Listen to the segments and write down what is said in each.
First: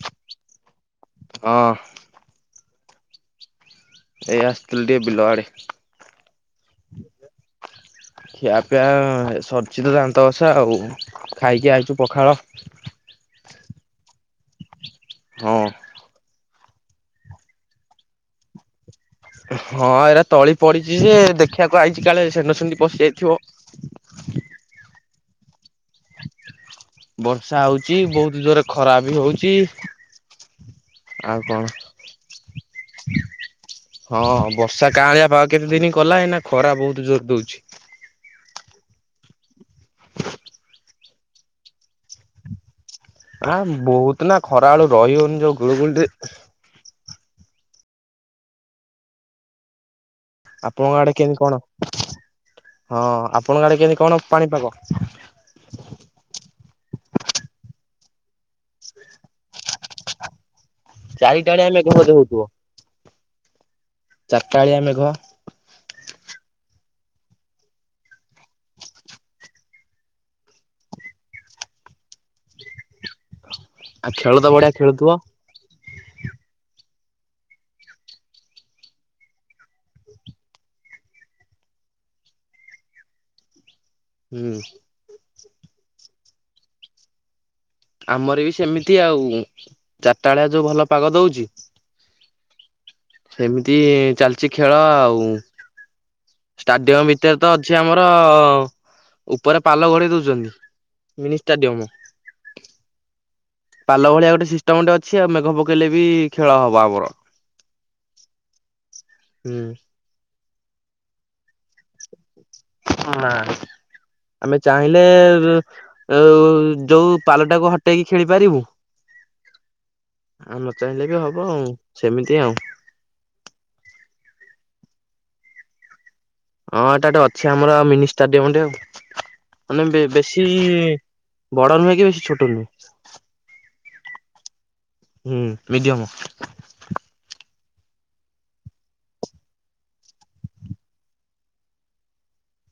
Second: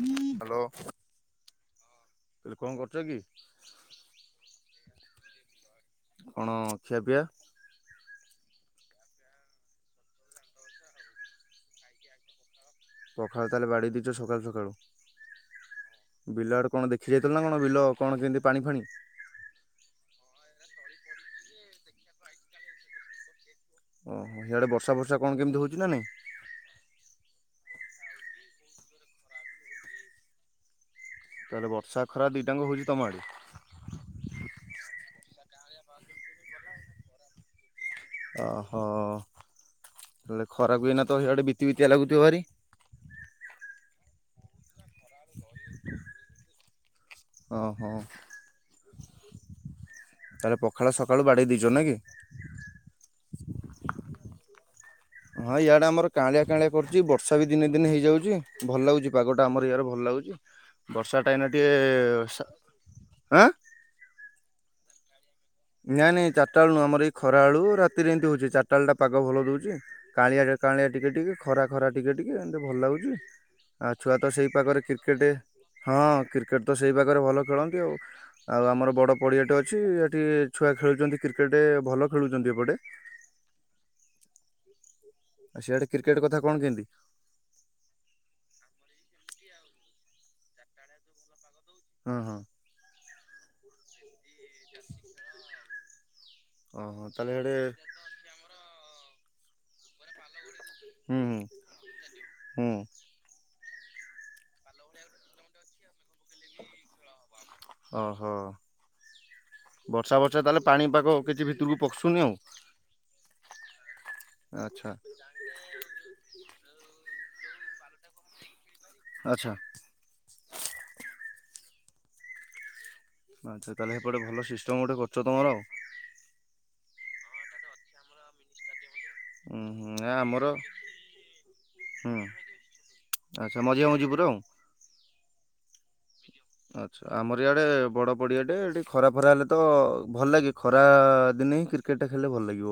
Hello. ହଁ। କହିଲି କଣ କରୁଛ କି? ବିିଲଆଡେ କଣ ଖିଆପିଆ? ଖିଆ ପିଆ ସରିଛି ଦାନ୍ତ ଘସା ଆଉ ଖାଇକି ଆଇଛୁ ପଖାଳ। ପଖାଳ ତାହେଲେ ବାଡେଇଦେଇଛ ସକାଳୁ ସକାଳୁ। ହଁ। ବିଲ ଆଡେ କଣ ଦେଖି ଯାଇଥିଲ ନା କଣ ବିଲ କଣ କେମିତି ପାଣି ଫାଣି? ହଁ ଏରା ତଳି ପଡିଛି ଯେ ଦେଖିବାକୁ ଆସିଛି କାଳେ ଷେଣ୍ଢ ସେଣ୍ଡି ପଶିଯାଇଥିବ। ଓହୋ ସିଆଡେ ବର୍ଷା ବର୍ଷା କଣ କେମିତି କଣ ହଉଛି ନା ନାଇଁ? ବର୍ଷା ହଉଚି ବହୁତ ଜୋରେ ଖରା ବି ହଉଛି। ଆଉ କଣ? ତାହେଲେ ବର୍ଷା ଖରା ଦିତାଙ୍କ ହଉଛି ତମ ଆଡ଼େ? କାଁଲିଆ ପାଗ କେତେ ଦିନ କଲା ଏଇନା ଖରା ବହୁତ ଜୋର ଦଉଛି। ଓ ହୋ। ହେଲେ ଖରାପକୁ ଇଏନା ତ ହେଇଆଡେ ଭାରି ବିତି ବିତିଆ ଲାଗୁଥିବ ଭାରି। ଆ ବହୁତ ନା ଖରା ବେଳୁ ରହିିହଉନି ଯୋଉ ଗୁଳୁ ଗୁଳି ରେ। ଓହୋ ତାହେଲେ ପଖାଳ ଆପଣଙ୍କ ଆଡେ ସକାଳୁ କେମିତି ବାଡେଇ କଣ ଦେଇଛ ନା କି? ହଁ ଆପଣଙ୍କ ଆଡେ କେମିତି କଣ ପାଣିପାଗ? ହଁ ୟାଡେ ଆମର କାଁଲିଆ କାଁଆଲିଆ କରୁଛି ବର୍ଷା ବି ଦିନେ ଦିନେ ହେଇଯାଉଛି ଭଲ ଲାଗୁ ପାଗଟା ଆମର ଇଆଡ଼େ ଭଲ ଲାଗୁଛି। [inaudible] ଏଇନା ଚାରିଟା ବେଳ ଟିକେ ହେଲେମେଘ ପବନ ସା ଦଉଥିବ ଆଁ ଚାରିଟା ବେଳିଆ ମେଘ। ନାଇଁ ନାଇଁ ଚାଟାବେଳେ ନୁହଁ ଆମର ଏଇ ଖରା ବେଳକୁ ଆଉ ରାତିରେ ଏମିତି ହଉଛି ଚାଟାବେଳଟା ପାଗ ଭଲ ରହୁଛି କାଁଳିଆ କାଁଳିଆ ଟିକେ ଟିକେ ଖରା ଖରା ଟିକେ ଟିକେ ଏମିତି ଭଲ ଲାଗୁଛି। ଆଉ ଛୁଆ ତ ଖେଳ ସେଇ ବଢିଆ ପାଖରେ ଖେଳୁଥିବ କ୍ରିକେଟ ହଁ କ୍ରିକେଟ ତ ସେଇ ପାଖରେ ଭଲ ଖେଳନ୍ତି ଆଉ। ଆଉ ଆମର ବଡ଼ ପଡ଼ିଆଟେ ଅଛି ଏଠି ଛୁଆ ଖେଳୁଛନ୍ତି କ୍ରିକେଟ୍ ଭଲ ଖେଳୁଛନ୍ତି ଏପଟେ। ହୁଁ। ଆଉ ସେଆଡେ କ୍ରିକେଟ କଥା କଣ କେମତି? ଆମର ବି ସେମିତି ଆଉ ଚାରିଟାଳିଆ ଯୋଉଁ ଭଲ ପାଗ ଦଉଛି। ହଁ ହଁ। ସେମିତି ଚାଲିଛି ଖେଳ ଆଉ ଓହୋ ଷ୍ଟାଡିୟମ ତାହେଲେ ଭିତରେ ତ ସେଆଡେ ଅଛି ଆମର ଉପରେ ପାଲ ଘୋଡେଇ ଦଉଛନ୍ତି। ମିନି ଷ୍ଟାଡିୟମ ହୁଁ ହୁଁ। ପାଲ ଭଳିଆ ଗୋଟେ ସିଷ୍ଟମ ଗୋଟେ ଅଛି! ଆଉ ମେଘ ପକେଇଲେ ବି ଖେଳ ହବ ଆମର। ଓହୋ ହୁଁ। ବର୍ଷା ବର୍ଷା ତାହେଲେ ପାଣିପାଗ କିଛି ଭିତରକୁ ପସୁନି ଆଉ। ନାଁ [unintelligible] ଆମେ ଆଚ୍ଛା ଚାହିଁଲେ ଯୋଉ ପାଲଟାକୁ ହଟେଇକି ଖେଳି ପାରିବୁ ଆଚ୍ଛା। ଆଉ ନ ଚାହିଁଲେ ବି ହବ ଆଉ। ସେମିତି ଆଉ। ଆଚ୍ଛା ତାହେଲେ ହେପଟେ ଭଲ ସିଷ୍ଟମ ଗୋଟେ କରୁଛ ତମର ଆଉ। ହଁ ଏଟାଟେ ଅଛି ଆମର ମିନି ଷ୍ଟାଡିୟମ ଟେ ଆଉ। ଉଁ ହୁଁ ମାନେ ନା ଆମର ବେଶୀ ବଡ ନୁହେଁ କି ହୁଁ ବେଶୀ ଛୋଟ ଆଚ୍ଛା ନୁହେଁ। [unintelligible] ହୁଁ ମିଡିୟମ ଆଛା ଆମର ଇଆଡେ ବଡ ପଡିଆ ଟେ ଏଠି ଖରା ଫରା ହେଲେ ତ ଭଲ ଲାଗେ ଖରା ଦିନ ନେ ହିଁ କ୍ରିକେଟ ଖେଳିଲେ ଭଲ ଲାଗିବ।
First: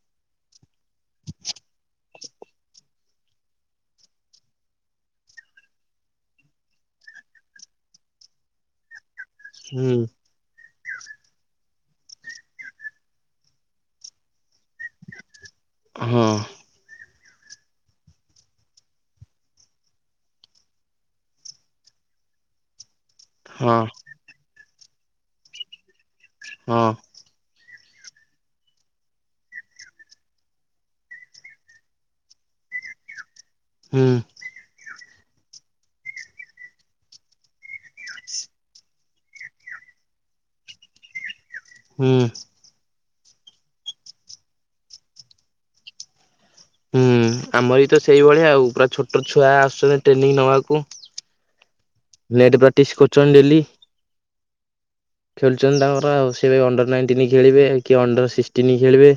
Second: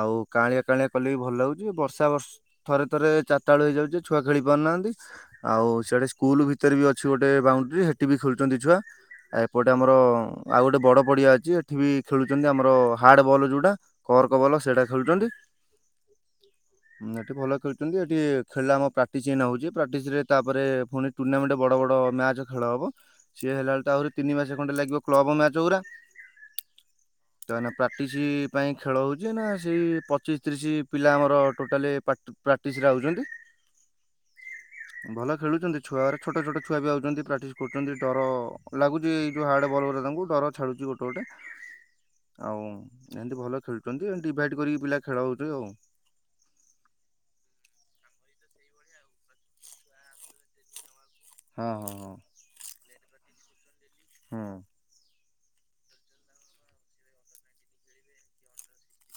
ଆଉ କାଅଁଳିଆ କାଅଁଳିଆ କଲେ ବି ଭଲ ହାଗୁଛି! ବର୍ଷା ବର୍ଷ ଥରେ ଥରେ ଚାରଟାଳୁ ହେଇଯାଉଛି ଛୁଆ ଖେଳି ପାରୁନା ହାଁନ୍ତି! ଆଉ ସିଆଡେ ସ୍କୁଲ ଭିତରେ ବି ଅଛି ଗୋଟେ ବାଉଣ୍ଡରୀ ହେ ଟିବି ଖେଳୁଛନ୍ତି ଛୁଆ ଆଉ ଏପଟେ ଆମର ହୁଁ ଆଉ ଗୋଟେ ବଡ଼ ପଡିଆ ଅଛି ଏଠି ବି ଖେଳୁଛନ୍ତି। ଆମର ହାର୍ଡ଼ ବଲ୍ ଯୋଉଟା କର୍କ ବଲ ସେଇଟା ଖେଳୁଛନ୍ତି। ହଁ। ହୁଁ, ଏଠି ଭଲ ଖେଳୁଛନ୍ତି। ଏଠି ଖେଳିଲ ଆମ ପ୍ରାକ୍ଟିସ୍ ଏଇନା ହେଉଛି ପ୍ରାକ୍ଟିସରେ ତାପରେ ପୁଣି ଟୁର୍ଣ୍ଣାମେଣ୍ଟରେ ବଡ଼ ବଡ଼ ମ୍ୟାଚ ଚ ଖେଳ ହବ। ସିଏ ହେଲା ବେଳୁ ହଁ ତ ଆହୁରି ତିନି ମାସ ଖଣ୍ଡେ ଲାଗିବ କ୍ଲବ ମ୍ୟାଚ ଉରା। ହଁ। ତ ଏଇନା ପ୍ରାକ୍ଟିସ୍ ପାଇଁ ଖେଳ ହେଉଛି। ନା ସେଇ ପଚିଶ ତିରିଶ ପିଲା ଆମର ଟୋଟାଲି ପା ପ୍ରାକ୍ଟିସ ରେ ଆଉଛନ୍ତି। ହୁଁ। ଭଲ ଖେଳୁଛନ୍ତି! ଛୁଆ ଉରା ଛୋଟ ଛୋଟ ଛୁଆ ବି ଆଉଛନ୍ତି ପ୍ରାକ୍ଟିସ କରୁଛନ୍ତି! ଡର ଲାଗୁଛି ଏଇ ଯେଉଁ ହାର୍ଡ଼ ବଲୟୁରା ତାଙ୍କୁ ଡର ଛାଡ଼ୁଛି ଗୋଟେ ଗୋଟେ। ହୁଁ ଆଉ। ଏମିତି ଭଲ ଖେଳୁଛନ୍ତି। ଏ ଡିଭାଇଡ କରିକି ପିଲା ଖେଳ ହଉଛି ଆଉ। ହୁଁ ଆମରି ବି ତ ସେଇଭଳିଆ ଆଉ ପୁରା ଛୋଟ ଛୁଆ ଆସୁଛନ୍ତି ଟ୍ରେନିଂ ନବାକୁ। ହଁ ହଁ ନେଟ ପ୍ରାକ୍ଟିସ୍ କରୁଛନ୍ତି ଡେଲି। ହଁ। ଖେଳୁଛନ୍ତି ତାଙ୍କର ଆଉ ସେ ଅଣ୍ଡର ନାଇଣ୍ଟିନିଁ ଖେଳିବେ କି ଅଣ୍ଡର ସିକ୍ସଟିନ୍ଁ ଖେଳିବେ।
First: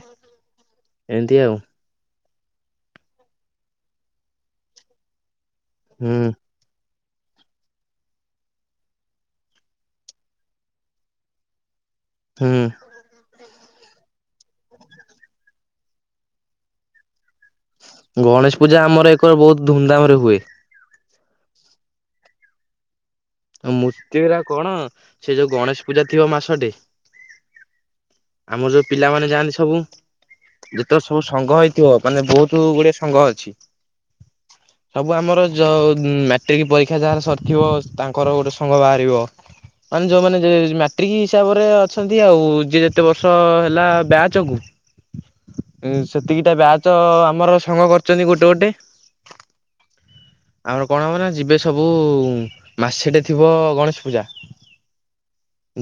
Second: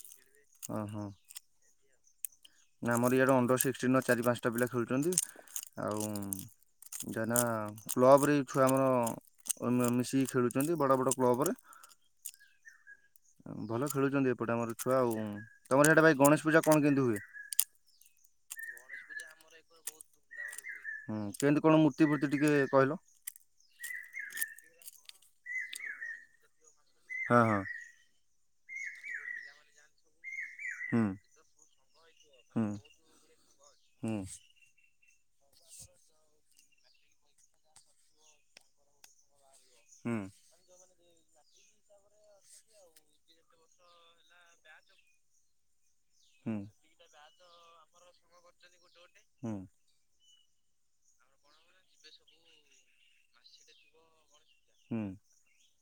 ଓ ହୋ। ଏମିତି ଆଉ ଆମର ଇଆଡ଼େ ଅଣ୍ଡର ସିକ୍ସଟିନର ଚାରି ପାଞ୍ଚଟା ପିଲା ଖେଳୁଛନ୍ତି। ହୁଁ ଆଉ ଯାନା କ୍ଲବ ରେ ବି ଛୁଆ ଆମର ଅ ଅ ମିଶିକି ଖେଳୁଛନ୍ତି ବଡ଼ ବଡ଼ କ୍ଲବରେ। ହୁଁ। ଭଲ ଖେଳୁଛନ୍ତି ଏପଟେ ଆମର ଛୁଆ। ଆଉ ତମର ହିଆଡେ ଭାଇ ଗଣେଶ ପୂଜା କଣ କେମିତି ହୁଏ। ଗଣେଶ ପୂଜା ଆମର ଏକର ବହୁତ ଧୁମଧାମ ରେ ହୁଏ। ହୁଁ କେମିତି କଣ ମୂର୍ତ୍ତି ଫୂର୍ତ୍ତି ଟିକେ କହିଲ। ମୂର୍ତ୍ତି ଉରା କଣ ସେ ଯୋଉ ଗଣେଶ ପୂଜା ଥିବ ମାସଟେ। ହଁ ହଁ ଆମର ଯୋଉ ପିଲାମାନୋନେ ଯାଆନ୍ତି ସବୁ ଯେତେବେଳେ ସବୁ ସଂଘ ହେଇଥିବ ମାନେ ବହୁତ ହୁଁ ଗୁଡେ ସଂଘ ଅଛି ହୁଁ ସବୁ ଆମର ଯ ମାଟ୍ରିକ ପରୀକ୍ଷା ଯାହାର ସରିଥିବ ତାଙ୍କର ଗୋଟେ ସଂଙ୍ଗ ବାହାରିବ ମାନେ ଯୋଉମାନେ ହିସାବରେ ଅଛନ୍ତି ଆଉ ଯି ଯେତେ ବର୍ଷ ହେଲା ବ୍ୟାଚକୁ ହୁଁ ସେତିକିଟା ବ୍ୟାଚ ଆମର ସଂଙ୍ଗ କରିଛନ୍ତି ଗୋଟେ ଗୋଟେ ହୁଁ ଆମର କଣ ହବ ନା ଯିବେ ସବୁ ମାସେଟେ ଥିବ ଗଣେଶ ପୂଜା ହୁଁ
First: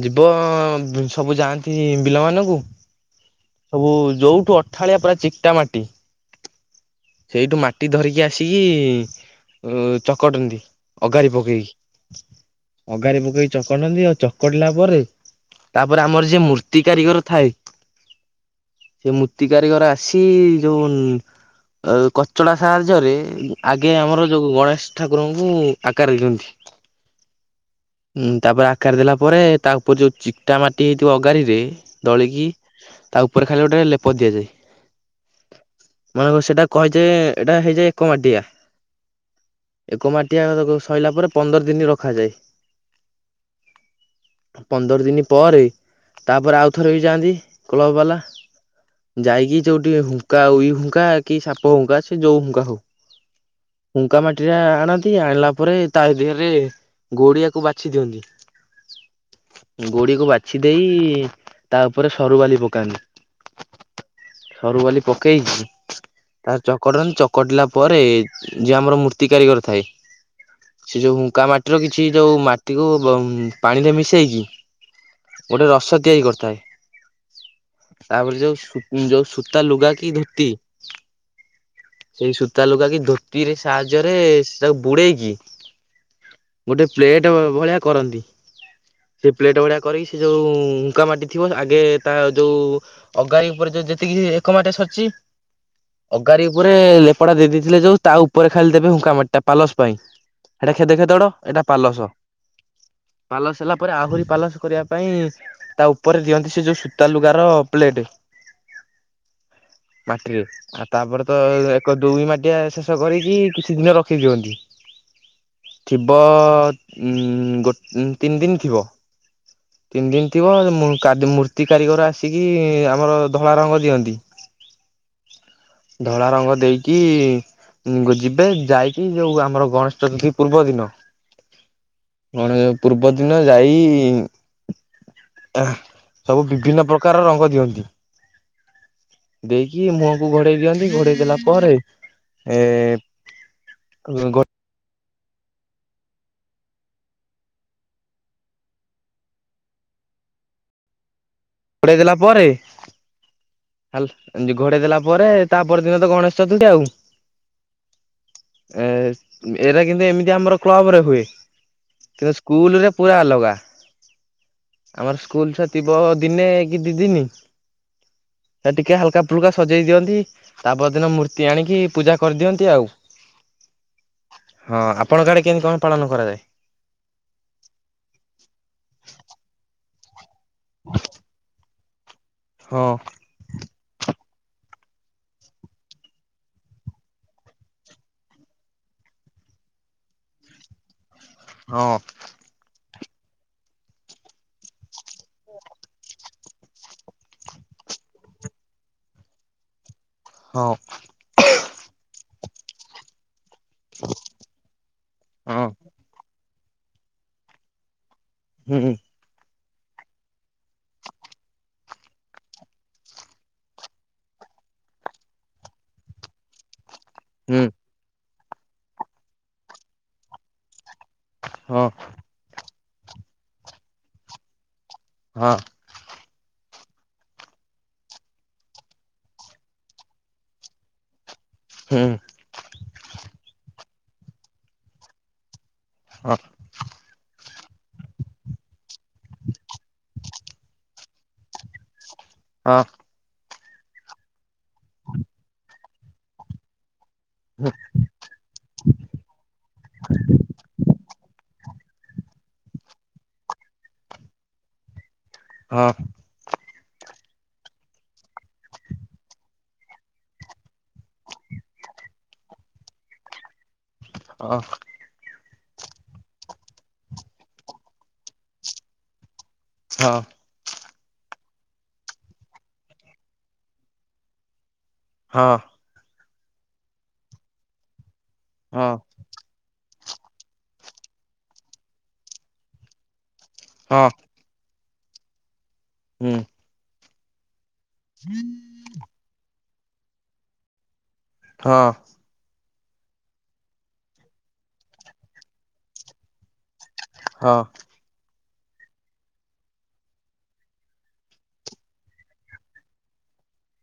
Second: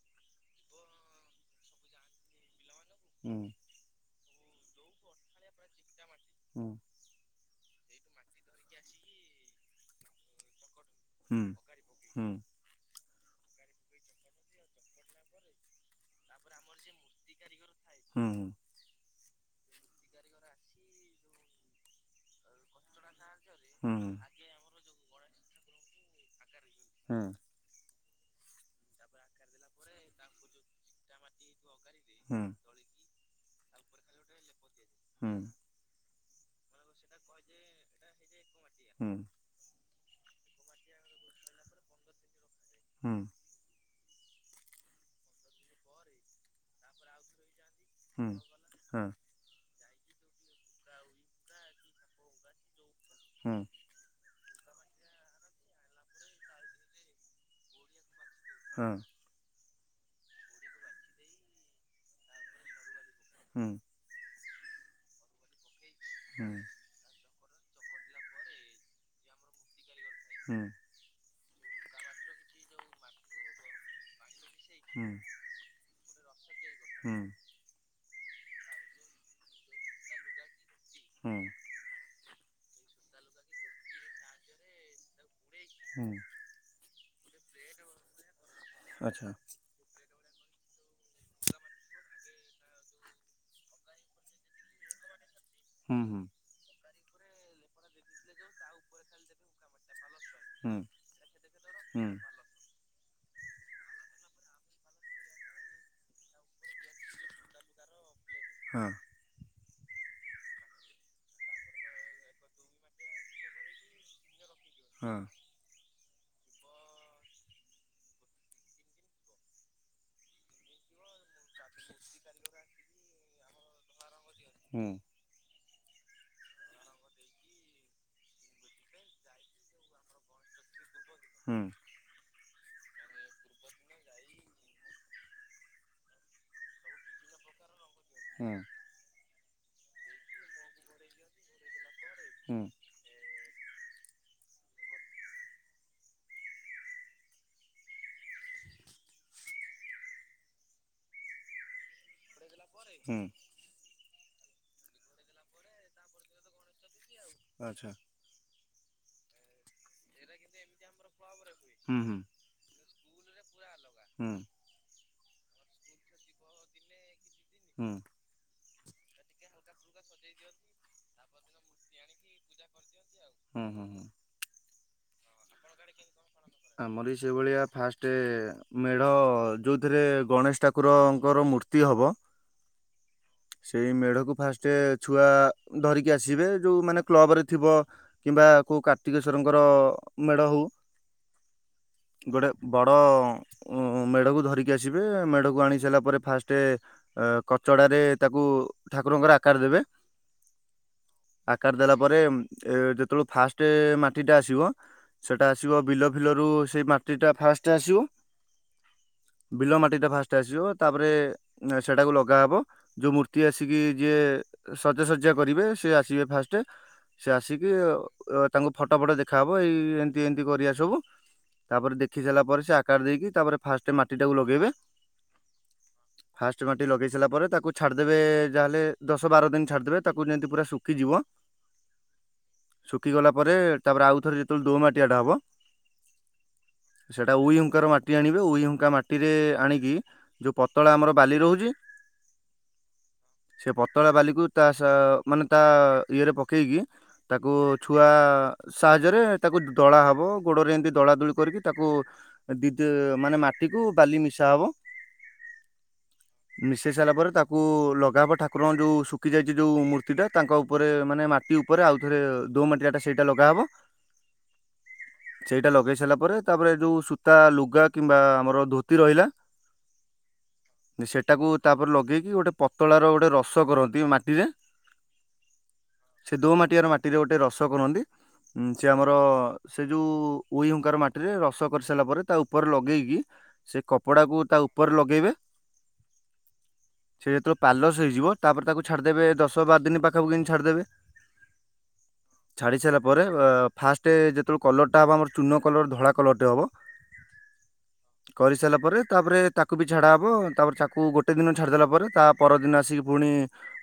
ଯିବ ସବୁ ଯାଆନ୍ତି ବିଲ ମାନଙ୍କୁ ହୁଁ ହୁଁ ସବୁ ଯୋଉଠୁ ଅଠାଳିଆ ପୁରା ଚିକଟା ମାଟି ହୁଁ ଏଇଠୁ ମାଟି ଧରିକି ଆସିକି ଚକଟନ୍ତି ଅଗାରି ହୁଁ ହୁଁ ହୁଁ ହୁଁ ପକେଇକି ହୁଁ ଅଗାରେ ପକେଇକି ଚକଟନ୍ତି ଆଉ ଚକଡିଲା ପରେ ତାପରେ ଆମର ଯିଏ ମୂର୍ତ୍ତି କାରିଗର ଥାଏ ହୁଁ ହୁ ସେ ମୂର୍ତ୍ତି କାରିଗର ଆସି ଯୋଉ କଚଳାା ସାହାଯ୍ୟରେ ଆଗେ ଆମର ଯୋଉ ଗଣେଶ ଠାକୁରଙ୍କୁ ଆକାର ଦିଅନ୍ତି ହଁ ତାପରେ ଆକାର ଦେଲା ପରେ ତା ଉପରେ ଯୋଉ ଚିକଟା ମାଟି ହେଇଥିବ ଅଗାଡିରେ ଦଳିକି ତା ଉପରେ ଖାଲି ଗୋଟେ ଲେପ ଦିଆଯାଏ ହୁଁ ମାନେ ସେଇଟା କହିଛେ ଏଇଟା ହେଇଯାଏ ଏକ ମାଡିଆ ହୁଁ ଏକ ମାଟିଆ ସରଲାା ପରେ ପନ୍ଦର ଦିନ ରଖାଯାଏ ହୁଁ ପନ୍ଦର ଦିନ ପରେ ତାପରେ ଆଉଥରେ ବି ଯାଆନ୍ତି କ୍ଲ ବାଲା ହୁଁ ହଁ ଯାଇକି ଯଉଠି ହୁଙ୍କା ଇ ହୁଙ୍କା କି ସାପ ହୁଙ୍କା ସେ ଯୋଉ ହୁଙ୍କା ହଉ ହୁଁ ହୁଙ୍କା ମାଟି ା ଆଣନ୍ତି ଆଣିଲା ପରେ ତା ଦେହରେ ଗୋଡିଆକୁ ବାଛି ଦିଅନ୍ତି ହଁ, ଗୋଡିକୁ ବାଛି ଦେଇ ତା ଉପରେ ସରୁ ବାଲି ପକାନ୍ତି। ହୁଁ, ସରୁ ବାଲି ପକେଇଛି ହୁଁ। ତାର ଚକଟନ୍ତି ଚକ କଟିଲା ପରେ ଯଏ ଆମର ମୂର୍ତ୍ତି କାରିଗର ଥାଏ ହୁଁ ସେ ଯୋଉ ଉକା ମାଟିର କିଛି ଯୋଉ ମାଟିକୁ ପାଣିରେ ମିଶେଇକି ହୁଁ ଗୋଟେ ରସ ତିଆରି କରିଥାଏ। ହୁଁ, ତାପରେ ଯୋଉ ଯୋଉ ସୂତା ଲୁଗା କି ଧୋତି ହୁଁ, ସେଇ ସୂତା ଲୁଗା କି ଧୋତିରେ ସାହାଯ୍ୟରେ ସେଟାକୁ ବୁଡେଇକି ହୁଁ, ଗୋଟେ ପ୍ଲେଟ ଭଳିଆ କରନ୍ତି ଆଚ୍ଛା ସେ ପ୍ଲେଟ ଭଳିଆ କରିକି ସେ ଯୋଉ ହୁଙ୍କା ମାଟି ଥିବ ଆଗେ ତା ଯୋଉ ଅଗାରି ଉପରେ ଯୋଉ ଯେତିକି ଏକ ମାଟିଆ ସରିଛି। ହୁଁ ହୁଁ ଅଗାର ଉପରେ ଲେପଡା ଦେଇ ଦେଇେଇଥିଲେ ଯୋଉ ତା ଉପରେ ଖାଲି ଦେବେ ହୁଙ୍କା ମାଟିଟା ପାଲସ ପାଇଁ। ହୁଁ। କ୍ଷେତ ଖେଦଡ଼ ଏଇଟା ପାଲସ। ହୁଁ ପାଲସ ହେଲା ପରେ ଆହୁରି ପାଲସ କରିବା ପାଇଁ ତା ଉପରେ ଦିଅନ୍ତି ସେ ଯୋଉ ସୂତା ଲୁଗା ର ପ୍ଲେଟ। ହଁ, ମାଟିରେ ଆଉ ତାପରେ ତ ଏକ ଦୁଇ ମାଟିଆ ଶେଷ କରକି କିଛି ଦିନ ରଖି ଦିଅନ୍ତି। ହଁ, ଥିବ ଉ ଗୋ ତିନି ଦିନ ଥିବ। ତିନି ଦିନ ଥିବ ମୁ କାଦ୍ ମୂର୍ତ୍ତି କାରିଗର ଆସିକି ଆମର ଧଳା ରଙ୍ଗ ଦିଅନ୍ତି। ହୁଁ, ଧଳା ରଙ୍ଗ ଦେଇକି ଯିବେ ଯାଇକି ଯୋଉ ଆମର ଗଣେଶ ଚତୁର୍ଥୀ ପୂର୍ବ ଦିନ ହୁଁ, କଣ ପୂର୍ବ ଦିନ ଯାଇ ସବୁ ବିଭିନ୍ନ ପ୍ରକାର ରଙ୍ଗ ଦିଅନ୍ତି। ହୁଁ [inaudible] ଦେଇକି ମୁହଁକୁ ଘୋଡେଇ ଦିଅନ୍ତି ଘୋଡେଇ ଦେଲା ପରେ ହୁଁ ଏ ଗୋ ଘୋଡେଇ ଦେଲା ପରେ ହୁଁ, ହାଲ୍ ଘଡେଇ ଦେଲା ପରେ ତାପର ଦିନ ତ ଗଣେଶ ଚତୁର୍ଥୀ ଆଉ ଆଚ୍ଛା [inaudible] ଏ ଏଇରା କିନ୍ତୁ ଏମିତି ଆମର କ୍ଲବ ରେ ହୁଏ ହୁଁ ହୁଁ କି ସ୍କୁଲ ରେ ପୁରା ଅଲଗା ହୁଁ [inaudible] ଆମର ସ୍କୁଲ ଛୁଆ ଥିବ ଦିନେ କି ଦି ଦିନି ହୁଁ ସେ ଟିକେ ହାଲକା ଫୁଲକା ସଜେଇ ଦିଅନ୍ତି ତା ପରଦିନ ମୂର୍ତ୍ତି ଆଣିକି ପୂଜା କରିଦିଅନ୍ତି ଆଉ। ହୁଁ ହୁଁ ହଁ ଆପଣଙ୍କ ଆଡେ କେମିତି କଣ ପାଳନ କରାଯାଏ। ଆମର ସେଇଭଳିଆ ଫାଷ୍ଟ ମେଢ ଯୋଉଥିରେ ଗଣେଶ ଠାକୁରଙ୍କର ମୂର୍ତ୍ତି ହବ। ହଁ, ସେଇ ମେଢକୁ ଫାଷ୍ଟ ଛୁଆ ଧରିକି ଆସିବେ ଯୋଉ ମାନେ କ୍ଲବ ରେ ଥିବ କି ବା କୋଉ କାର୍ତ୍ତିକେଶ୍ଵରଙ୍କର ମେଢ ହଉ ହଁ ଗୋଟେ ବ ଅ ମେଢକୁ ଧରିକି ଆସିବେ ମେଢକୁ ଆଣି ସାରିଲା ପରେ ଫାଷ୍ଟ କଚଡ଼ାରେ ତାକୁ ଠାକୁରଙ୍କର ଆକାର ଦେବେ ହଁ। ଆକାର ଦେଲା ପରେ ଯେତେବେଳ ଫାଷ୍ଟ ଟେ ମାଟି ଟା ଆସିବ ସେଟା ହଁ ଆସିବ ବିଲ ଫିଲ ରୁ ସେ ମାଟି ଟା ଫାଷ୍ଟ ଆସିବ। ହୁଁ। ବିଲ ମାଟି ଟା ଫାଷ୍ଟ ଆସିବ ତାପରେ ସେଟାକୁ ଲଗାହବ। ଯୋଉ ମୂର୍ତ୍ତି ଆସିକି ଯିଏ ସଜାସଜ୍ୟା କରିବେ ସିଏ ଆସିବେ ଫାଷ୍ଟ ସେ ହୁଁ ଆସିକି ତାଙ୍କୁ ଫଟୋ ଫଟ ଦେଖାହେବ ଏଇ ଏମିତି ଏମିତି କରିବା ସବୁ ହଁ। ତାପରେ ଦେଖି ସାରିଲା ପରେ ସେ ଆକାର ଦେଇକି ତାପରେ ଫାଷ୍ଟ ମାଟି ଟାକୁ ଲଗେଇବେ। ହଁ। ଫାଷ୍ଟ ମାଟି ଲଗେଇ ସାରିଲା ପରେ ତାକୁ ଛାଡିଦେବେ ଯାହାେଲେ ଦଶ ବାର ଦିନ ଛାଡିଦେବେ ତାକୁ ଯେମତି ପୁରା ଶୁଖିଯିବ। ଶୁଖିଗଲା ପରେ ତାପରେ ଆଉଥରେ ଯେତେବେଳେ ଦୋ ମାଟିଆ ଟା ହବ। ସେଟା ଉଇ ଉ ତାର ମାଟି ଆଣିବେ ଉଇ ହଙ୍କା ମାଟିରେ ଆଣିକି ଯୋଉ ପତଳା ଆମର ବାଲି ରହୁଛି। ହଁ। ସେ ପତଳା ବାଲିକୁ ତା ସା ମାନେ ତା ଇଏରେ ପକେଇକି ତାକୁ ଛୁଆ ସାହାଯ୍ୟରେ ତାକୁ ଦଳା ହବ ଗୋଡରେ ଏମିତି ଦଳା ଦଳି କରିକି ତାକୁ ଦିଦ୍ ମାନେ ମାଟିକୁ ବାଲି ମିଶା ହବ। ହଁ। ମିଶାଇ ସଇଲା ପରେ ତାକୁ ଲଗାହବ ଠାକୁରଙ୍କ ଯେଉଁ ଶୁଖି ଯାଇଛି ଯେଉଁ ମୂର୍ତ୍ତିଟା ତାଙ୍କ ଉପରେ ମାନେ ମାଟି ଉପରେ ଆଉଥରେ ଦୋ ମାଟିଆ ଟା ସେଇଟା ଲଗାହବ। ଓ। ସେଇଟା ଲଗେଇ ସାରିଲା ପରେ ତାପରେ ଯୋଉ ସୂତା ଲୁଗା କିମ୍ବା ଆମର ଧୋତି ରହିଲା। ହଁ। ସେଇଟାକୁ ତାପରେ ଲଗେଇକି ଗୋଟେ ପତଳାର ଗୋଟେ ରସ କରନ୍ତି ମାଟିରେ ହଁ। ସେ ଦୋ ମାଟି ଆର ମାଟିରେ ଗୋଟେ ରସ କରନ୍ତି ସେି ଆମର ସେ ଯୋଉ ଉଇ ହଙ୍କାର ମାଟିରେ ରସ କରିସାରିଲା ପରେ ତା ଉପରେ ଲଗେଇକି ସେ କପଡାକୁ ତା ଉପରେ ଲଗାଇବେ ହୁଁ। ସେ ଯେତେବେଳେ ପାଲସ ହେଇଯିବ ତାପରେ ତାକୁ ଛାଡିଦେବେ ଦଶ ବାର ଦିନ ପାଖାପଖ କେି ଛାଡିଦେବେ। ହଁ। ଛାଡି ସାରିଲା ପରେ ଫାଷ୍ଟ ଯେତେବେଳେ କଲରଟା ହବ ଆମର ଚୂନ କଲର ଧଳା କଲରଟେ ହବ। ହଁ। କରିସାରିଲା ପରେ ତାପରେ ତାକୁ ବି ଛାଡ଼ା ହବ ତାପରେ ତାକୁ ଗୋଟେ ଦିନ ଛାଡ଼ିଦ ଦେଲା ପରେ ତା ପରଦିନ ଆସି ପୁଣି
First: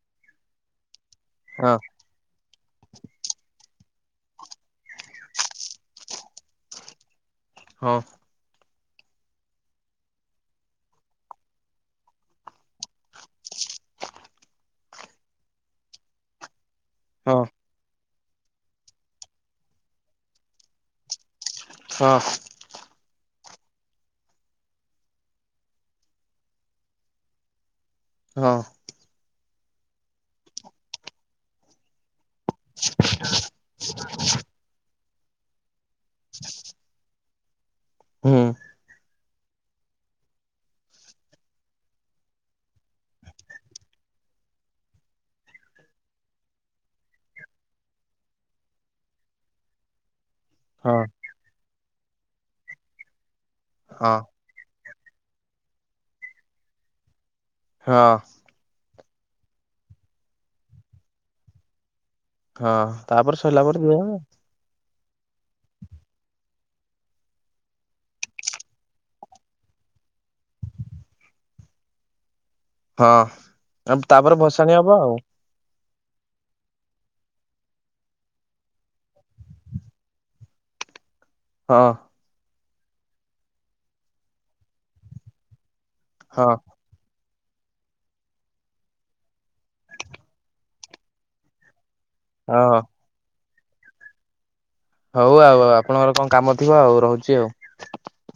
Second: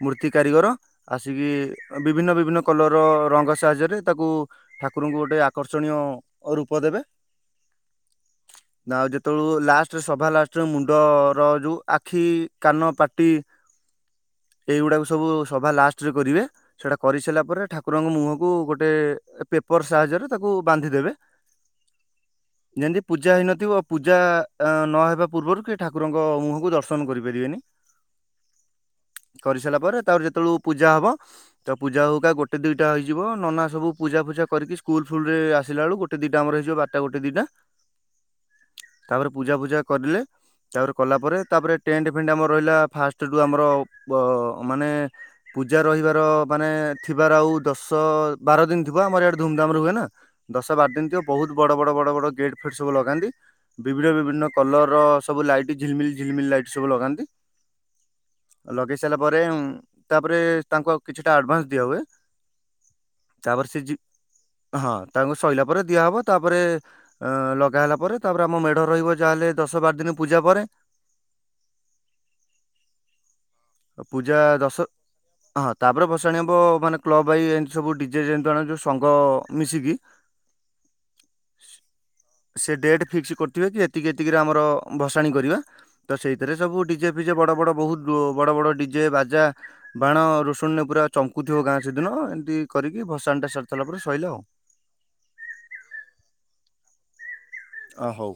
ମୂର୍ତ୍ତି କାରିଗର ଆସି ବିଭିନ୍ନ ବିଭିନ୍ନ ବି କଲର ର ରଙ୍ଗ ସାହାଯ୍ୟରେ ତାକୁ ଠାକୁରଙ୍କୁ ଗୋଟେ ଆକର୍ଷଣୀୟ ରୂପ ଦେବେ। ହଁ। ନା ଆଉ ଯେତେବେଳୁ ଲାଷ୍ଟରେ ସଭା ଲାଷ୍ଟରେ ମୁଣ୍ଡର ଯୋଉ ଆଖି କାନ ପାଟି [unintelligible] ଏଇଗୁଡାକ ସବୁ ସଭା ଲାଷ୍ଟ ରେ କରିବେ ସେଇଟା କରିସାରିଲା ପରେ ଠାକୁରଙ୍କ ମୁହଁ ତାକୁ ଗୋଟେ ପେପର ସାହାଯ୍ୟରେ ତାକୁ ବାନ୍ଧି ଦେବେ। ହଛଁ। ପୂଜା ହେଇନଥିବ ଓ ପୂଜା ନ ହେବା ପୂର୍ବରୁ କିଏ ଠାକୁରଙ୍କ ମୁହଁକୁ ଦର୍ଶନ କରିପାରିବେନି ହଁ। କରିସାରିଲା ପରେ ତାର ଯେତେବେଳୁ ପୂଜା ହବ ତ ପୂଜା ହଉକା ଗୋଟେ ଗୋଟ ଦୁଇଟା ହେଇିବ ନନା ସବୁ ପୂଜା ଫୂଜା କରିକି ସ୍କୁଲ ଫୁଲ ରେ ଆସିଲା ବେଳକୁ ଗୋଟେ ଗ ଦିଟାମରଇଯାରା ଗୋଟିଏ ଦିଟା ହୁଁ। ତାପରେ ପୂଜା ଫୂଜା କରିଲେ ତାପରେ କଲା ପରେ ତାପରେ ଟେଣ୍ଟ ଫେଣ୍ଟ ଆମର ରହିଲା ଫାଷ୍ଟ ଯୋଉ ଆମର ଯୋଉ ମାନେ ପୂଜା ରହିବାର ଥିବାର ଆଉ ଦଶ ବାର ଦିନ ଥିବ ଆମର ଏଆଡେ ଧୁମଧାମ ରେ ହୁଏ ନା ଦଶ ବାର ହଁ ଦିନ ଥିବ ବହୁତ ବଡ ବଡ ବଡ ବଡ ଗେଟ ଫେଟ୍ ସବୁ ଲଗାନ୍ତି ବିଭିନ୍ନ ହଁ ବିଭିନ୍ନ କଲର ସବୁ ଲାଇଟ ଝିଲମ ଝିଲମିଲ ଲାଇଟ୍ ସବୁ ଲଗାନ୍ତି। ହଁ। ଲଗେଇ ସାରିଲା ପରେ ତାପରେ ତାଙ୍କ କିଛିଟା ଆଡଭାନ୍ସ ଦିଆ ହୁଏ। ହଁ ତାପରେ ସରିଲା ପରେ ଯାହା। ହଁ ତାଙ୍କୁ ସରିଲା ପରେ ଦିଆହବ ତାପରେ ଲଗା ହେଲା ପରେ ତାପରେ ଆମ ମେଢ ରହିବ ଯାହାହେଲେ ଦଶ ଦଶବାର ଦିନ ପୂଜା ପରେ ହଁ ଆ ପୂଜା ତାପରେ ଦଶ ଭସାଣି ହବ ଆଉ। ହଁ ତାପରେ ବସାଣି ହବ ମାନେ କ୍ଲବାଇ ଏମିତି ସବୁ ଡିଜେ ଯେଣେ ଯ ସଂଘ ମିଶିକି [unintelligible] ହଁ ସେ ଡେଟ୍ ଫିକ୍ସ କରିଥିବେ କି ଏତିକି ଏତିକିରେ ଆମର ଭସାଣି କରିବା ତ ହଁ ସେଇଥିରେ ସବୁ ି ବଡ ବଡ ବହୁତ ବଡ ବଡ ଡିଜେ ବାଜା ବାଣ ରୋଷଣରେ ପୁରା ଚମୁଥିବ ଗାଁ ସେଦିନ ଏମିତି ହଁ କରିକି ଭସାଣଟା ସାରି ସାରିଲା ପରେ ସଇଲା ଆଉ। ହଉ ଆଉ ଆପଣଙ୍କର କଣ କାମ ଥିବ ଆଉ ରହୁଛି ଆଉ। ଅ ହଉ।